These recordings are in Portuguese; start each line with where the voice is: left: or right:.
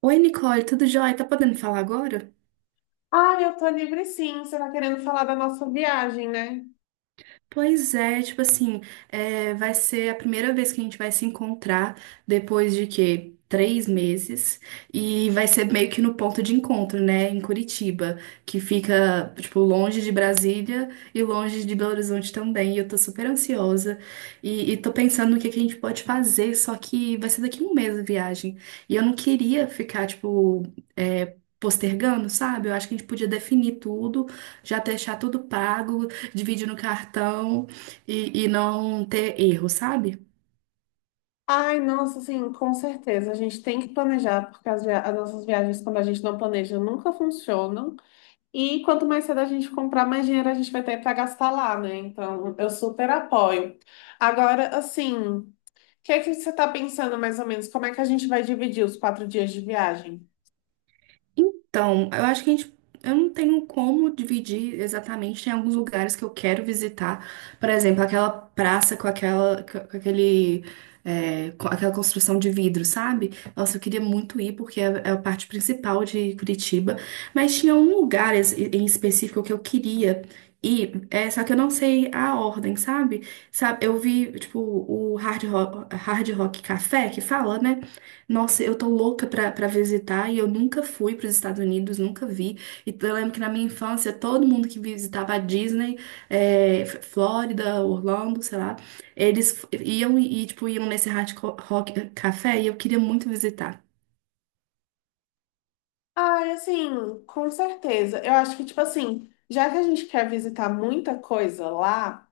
right: Oi, Nicole, tudo jóia? Tá podendo falar agora?
left: Ah, eu tô livre sim. Você tá querendo falar da nossa viagem, né?
right: Pois é, tipo assim, vai ser a primeira vez que a gente vai se encontrar depois de quê? 3 meses. E vai ser meio que no ponto de encontro, né? Em Curitiba, que fica, tipo, longe de Brasília e longe de Belo Horizonte também. E eu tô super ansiosa. E tô pensando no que a gente pode fazer, só que vai ser daqui a 1 mês a viagem. E eu não queria ficar, tipo, postergando, sabe? Eu acho que a gente podia definir tudo, já deixar tudo pago, divide no cartão e não ter erro, sabe?
left: Ai, nossa, sim, com certeza. A gente tem que planejar, porque as nossas viagens, quando a gente não planeja, nunca funcionam. E quanto mais cedo a gente comprar, mais dinheiro a gente vai ter para gastar lá, né? Então, eu super apoio. Agora, assim, o que é que você tá pensando mais ou menos? Como é que a gente vai dividir os 4 dias de viagem?
right: Então, eu acho que a gente, eu não tenho como dividir exatamente. Tem alguns lugares que eu quero visitar, por exemplo, aquela praça com aquela, com aquela construção de vidro, sabe? Nossa, eu queria muito ir porque é a parte principal de Curitiba. Mas tinha um lugar em específico que eu queria ir, só que eu não sei a ordem, sabe? Sabe, eu vi tipo o Hard Rock Café que fala, né? Nossa, eu tô louca pra visitar e eu nunca fui pros Estados Unidos, nunca vi. E eu lembro que na minha infância todo mundo que visitava a Disney, Flórida, Orlando, sei lá, eles iam e, tipo, iam nesse Hard Rock Café e eu queria muito visitar.
left: Ah, assim, com certeza. Eu acho que, tipo assim, já que a gente quer visitar muita coisa lá,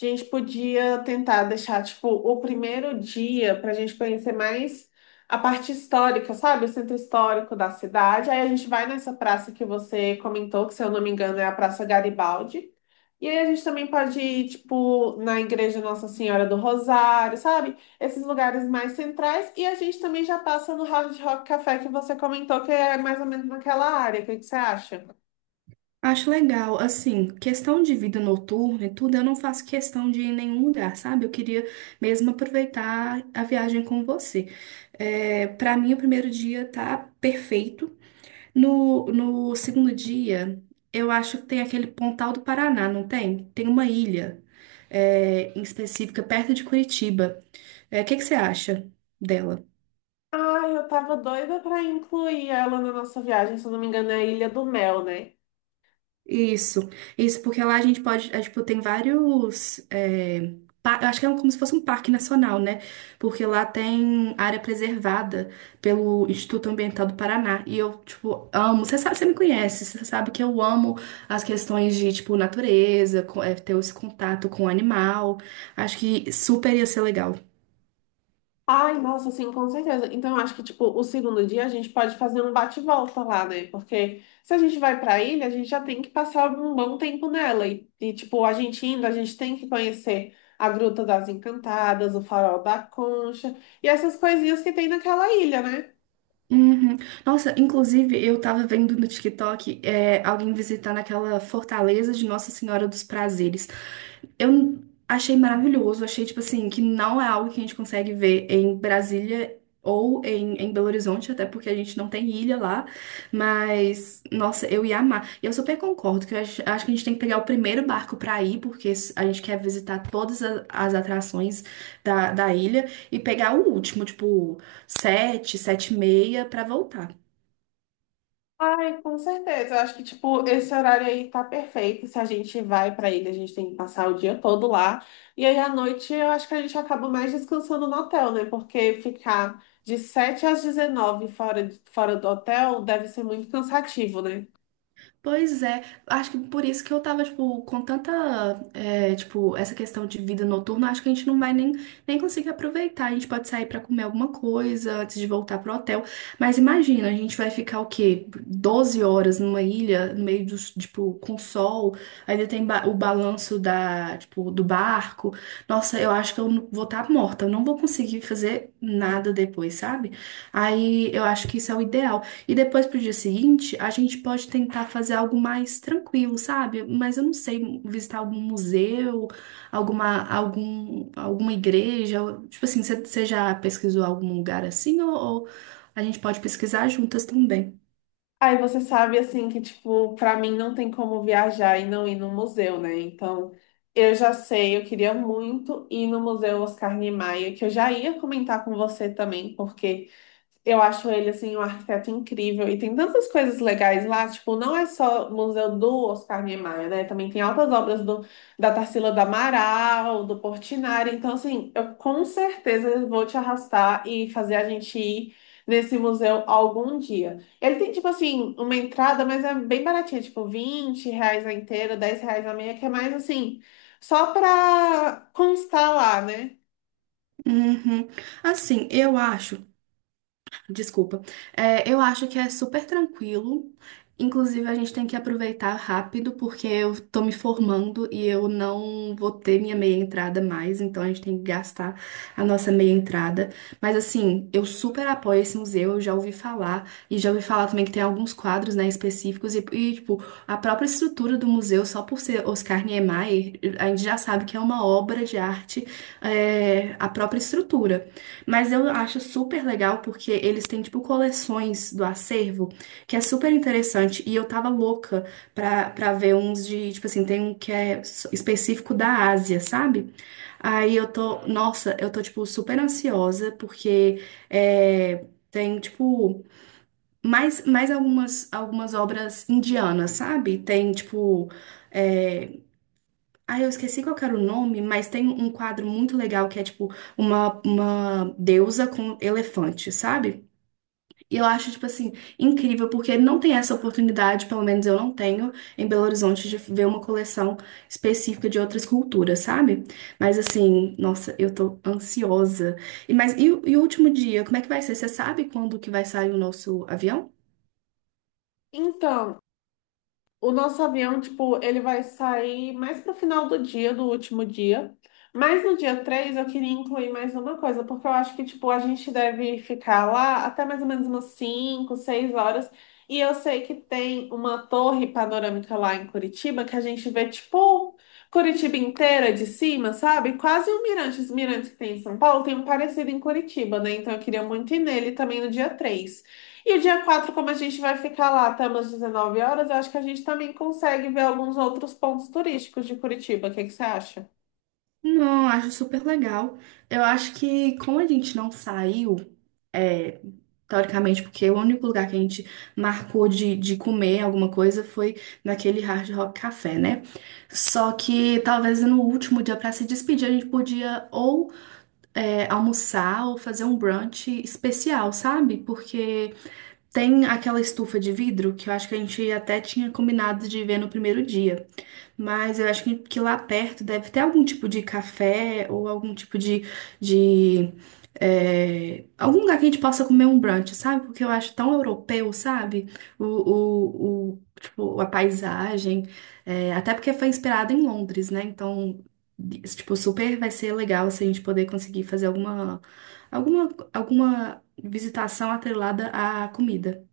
left: a gente podia tentar deixar, tipo, o primeiro dia para a gente conhecer mais a parte histórica, sabe? O centro histórico da cidade. Aí a gente vai nessa praça que você comentou, que se eu não me engano é a Praça Garibaldi. E aí a gente também pode ir, tipo, na Igreja Nossa Senhora do Rosário, sabe? Esses lugares mais centrais. E a gente também já passa no Hard Rock Café que você comentou, que é mais ou menos naquela área. O que que você acha?
right: Acho legal, assim, questão de vida noturna e tudo, eu não faço questão de ir em nenhum lugar, sabe? Eu queria mesmo aproveitar a viagem com você. É, para mim, o primeiro dia tá perfeito. No segundo dia, eu acho que tem aquele Pontal do Paraná, não tem? Tem uma ilha, em específica, perto de Curitiba. É, o que que você acha dela?
left: Ai, eu tava doida pra incluir ela na nossa viagem, se eu não me engano, é a Ilha do Mel, né?
right: Isso, isso, porque lá a gente pode, tipo, tem vários, eu acho que como se fosse um parque nacional, né? Porque lá tem área preservada pelo Instituto Ambiental do Paraná, e eu, tipo, amo, você sabe, você me conhece, você sabe que eu amo as questões de, tipo, natureza, ter esse contato com o animal, acho que super ia ser legal.
left: Ai, nossa, sim, com certeza. Então, eu acho que, tipo, o segundo dia a gente pode fazer um bate-volta lá, né? Porque se a gente vai pra ilha, a gente já tem que passar um bom tempo nela. E, tipo, a gente indo, a gente tem que conhecer a Gruta das Encantadas, o Farol da Concha e essas coisinhas que tem naquela ilha, né?
right: Uhum. Nossa, inclusive eu tava vendo no TikTok, alguém visitando aquela fortaleza de Nossa Senhora dos Prazeres. Eu achei maravilhoso, achei, tipo assim, que não é algo que a gente consegue ver em Brasília ou em Belo Horizonte, até porque a gente não tem ilha lá, mas, nossa, eu ia amar. E eu super concordo que eu acho que a gente tem que pegar o primeiro barco pra ir, porque a gente quer visitar todas as atrações da ilha, e pegar o último, tipo, 7:30, pra voltar.
left: Ai, com certeza. Eu acho que, tipo, esse horário aí tá perfeito. Se a gente vai pra ilha, a gente tem que passar o dia todo lá. E aí, à noite, eu acho que a gente acaba mais descansando no hotel, né? Porque ficar de 7 às 19 fora do hotel deve ser muito cansativo, né?
right: Pois é, acho que por isso que eu tava, tipo, com tanta, tipo, essa questão de vida noturna, acho que a gente não vai nem conseguir aproveitar. A gente pode sair pra comer alguma coisa antes de voltar pro hotel. Mas imagina, a gente vai ficar o quê? 12 horas numa ilha, no meio dos, tipo, com sol, ainda tem o balanço da, tipo, do barco. Nossa, eu acho que eu não- vou estar morta, eu não vou conseguir fazer nada depois, sabe? Aí eu acho que isso é o ideal. E depois pro dia seguinte, a gente pode tentar fazer algo mais tranquilo, sabe? Mas eu não sei, visitar algum museu, alguma igreja. Tipo assim, você já pesquisou algum lugar assim? Ou a gente pode pesquisar juntas também?
left: Aí você sabe assim que tipo, pra mim não tem como viajar e não ir no museu, né? Então, eu já sei, eu queria muito ir no Museu Oscar Niemeyer, que eu já ia comentar com você também, porque eu acho ele assim um arquiteto incrível e tem tantas coisas legais lá, tipo, não é só o Museu do Oscar Niemeyer, né? Também tem altas obras do da Tarsila do Amaral, do Portinari. Então, assim, eu com certeza vou te arrastar e fazer a gente ir nesse museu algum dia. Ele tem, tipo assim, uma entrada, mas é bem baratinha, tipo R$ 20 a inteira, R$ 10 a meia, que é mais assim, só pra constar lá, né?
right: Uhum. Assim, eu acho. Desculpa. Eu acho que é super tranquilo. Inclusive, a gente tem que aproveitar rápido, porque eu tô me formando e eu não vou ter minha meia entrada mais, então a gente tem que gastar a nossa meia entrada. Mas assim, eu super apoio esse museu, eu já ouvi falar, e já ouvi falar também que tem alguns quadros, né, específicos, e, tipo, a própria estrutura do museu, só por ser Oscar Niemeyer, a gente já sabe que é uma obra de arte, a própria estrutura. Mas eu acho super legal porque eles têm, tipo, coleções do acervo, que é super interessante. E eu tava louca pra ver uns de, tipo assim, tem um que é específico da Ásia, sabe? Aí eu tô, nossa, eu tô, tipo, super ansiosa porque tem, tipo, mais algumas obras indianas, sabe? Tem, tipo. é, eu esqueci qual que era o nome, mas tem um quadro muito legal que é tipo uma deusa com elefante, sabe? E eu acho, tipo assim, incrível, porque não tem essa oportunidade, pelo menos eu não tenho, em Belo Horizonte, de ver uma coleção específica de outras culturas, sabe? Mas assim, nossa, eu tô ansiosa. E o último dia, como é que vai ser? Você sabe quando que vai sair o nosso avião?
left: Então, o nosso avião, tipo, ele vai sair mais pro final do dia, do último dia. Mas no dia 3 eu queria incluir mais uma coisa, porque eu acho que, tipo, a gente deve ficar lá até mais ou menos umas 5 6 horas. E eu sei que tem uma torre panorâmica lá em Curitiba que a gente vê, tipo, Curitiba inteira de cima, sabe? Quase um mirante. Os mirantes que tem em São Paulo tem um parecido em Curitiba, né? Então eu queria muito ir nele também no dia 3, e o dia 4, como a gente vai ficar lá até umas 19 horas, eu acho que a gente também consegue ver alguns outros pontos turísticos de Curitiba. O que que você acha?
right: Não, acho super legal. Eu acho que como a gente não saiu. é, Teoricamente, porque o único lugar que a gente marcou de comer alguma coisa foi naquele Hard Rock Café, né? Só que talvez no último dia para se despedir a gente podia ou almoçar ou fazer um brunch especial, sabe? Porque tem aquela estufa de vidro que eu acho que a gente até tinha combinado de ver no primeiro dia. Mas eu acho que lá perto deve ter algum tipo de café ou algum tipo de algum lugar que a gente possa comer um brunch, sabe? Porque eu acho tão europeu, sabe? Tipo, a paisagem, até porque foi inspirado em Londres, né? Então, tipo, super vai ser legal se a gente poder conseguir fazer alguma visitação atrelada à comida.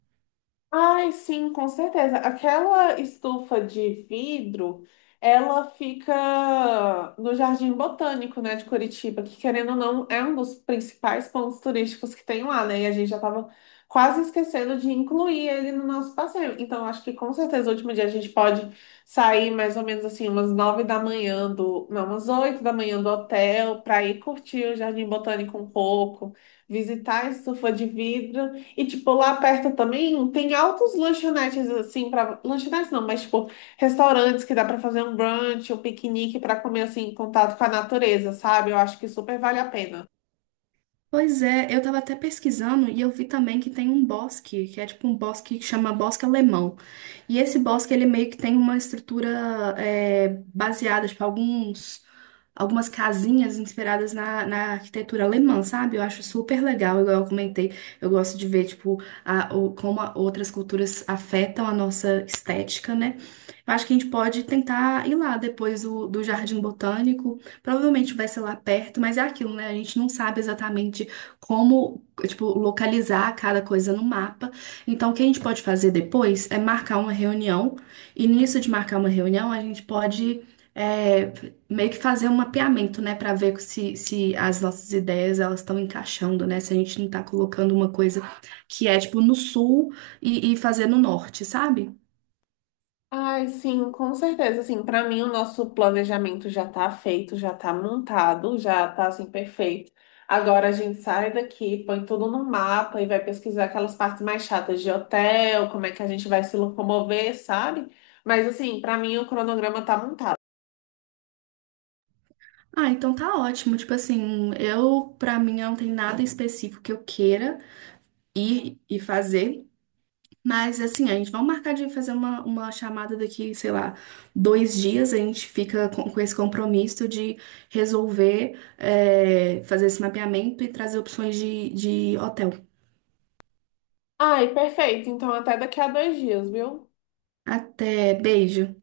left: Ai, sim, com certeza. Aquela estufa de vidro, ela fica no Jardim Botânico, né, de Curitiba, que querendo ou não, é um dos principais pontos turísticos que tem lá, né? E a gente já estava quase esquecendo de incluir ele no nosso passeio. Então, acho que com certeza o último dia a gente pode sair mais ou menos assim, umas 9 da manhã do, não, umas 8 da manhã do hotel, para ir curtir o Jardim Botânico um pouco, visitar a estufa de vidro. E, tipo, lá perto também tem altos lanchonetes, assim, para lanchonetes não, mas, tipo, restaurantes que dá para fazer um brunch, um piquenique para comer, assim, em contato com a natureza, sabe? Eu acho que super vale a pena.
right: Pois é, eu tava até pesquisando e eu vi também que tem um bosque, que é tipo um bosque que chama bosque alemão. E esse bosque, ele meio que tem uma estrutura, é, baseada, tipo, alguns algumas casinhas inspiradas na arquitetura alemã, sabe? Eu acho super legal, igual eu comentei. Eu gosto de ver, tipo, como outras culturas afetam a nossa estética, né? Eu acho que a gente pode tentar ir lá depois do Jardim Botânico. Provavelmente vai ser lá perto, mas é aquilo, né? A gente não sabe exatamente como, tipo, localizar cada coisa no mapa. Então, o que a gente pode fazer depois é marcar uma reunião. E nisso de marcar uma reunião, a gente pode, é, meio que fazer um mapeamento, né, para ver se as nossas ideias elas estão encaixando, né? Se a gente não tá colocando uma coisa que é tipo no sul e fazer no norte, sabe?
left: Ai, sim, com certeza. Assim, para mim, o nosso planejamento já tá feito, já tá montado, já tá, assim, perfeito. Agora a gente sai daqui, põe tudo no mapa e vai pesquisar aquelas partes mais chatas de hotel, como é que a gente vai se locomover, sabe? Mas, assim, para mim, o cronograma tá montado.
right: Ah, então tá ótimo. Tipo assim, eu pra mim não tem nada específico que eu queira ir e fazer. Mas assim, a gente vai marcar de fazer uma chamada daqui, sei lá, 2 dias, a gente fica com esse compromisso de resolver, fazer esse mapeamento e trazer opções de hotel.
left: Ai, perfeito. Então, até daqui a 2 dias, viu?
right: Até, beijo.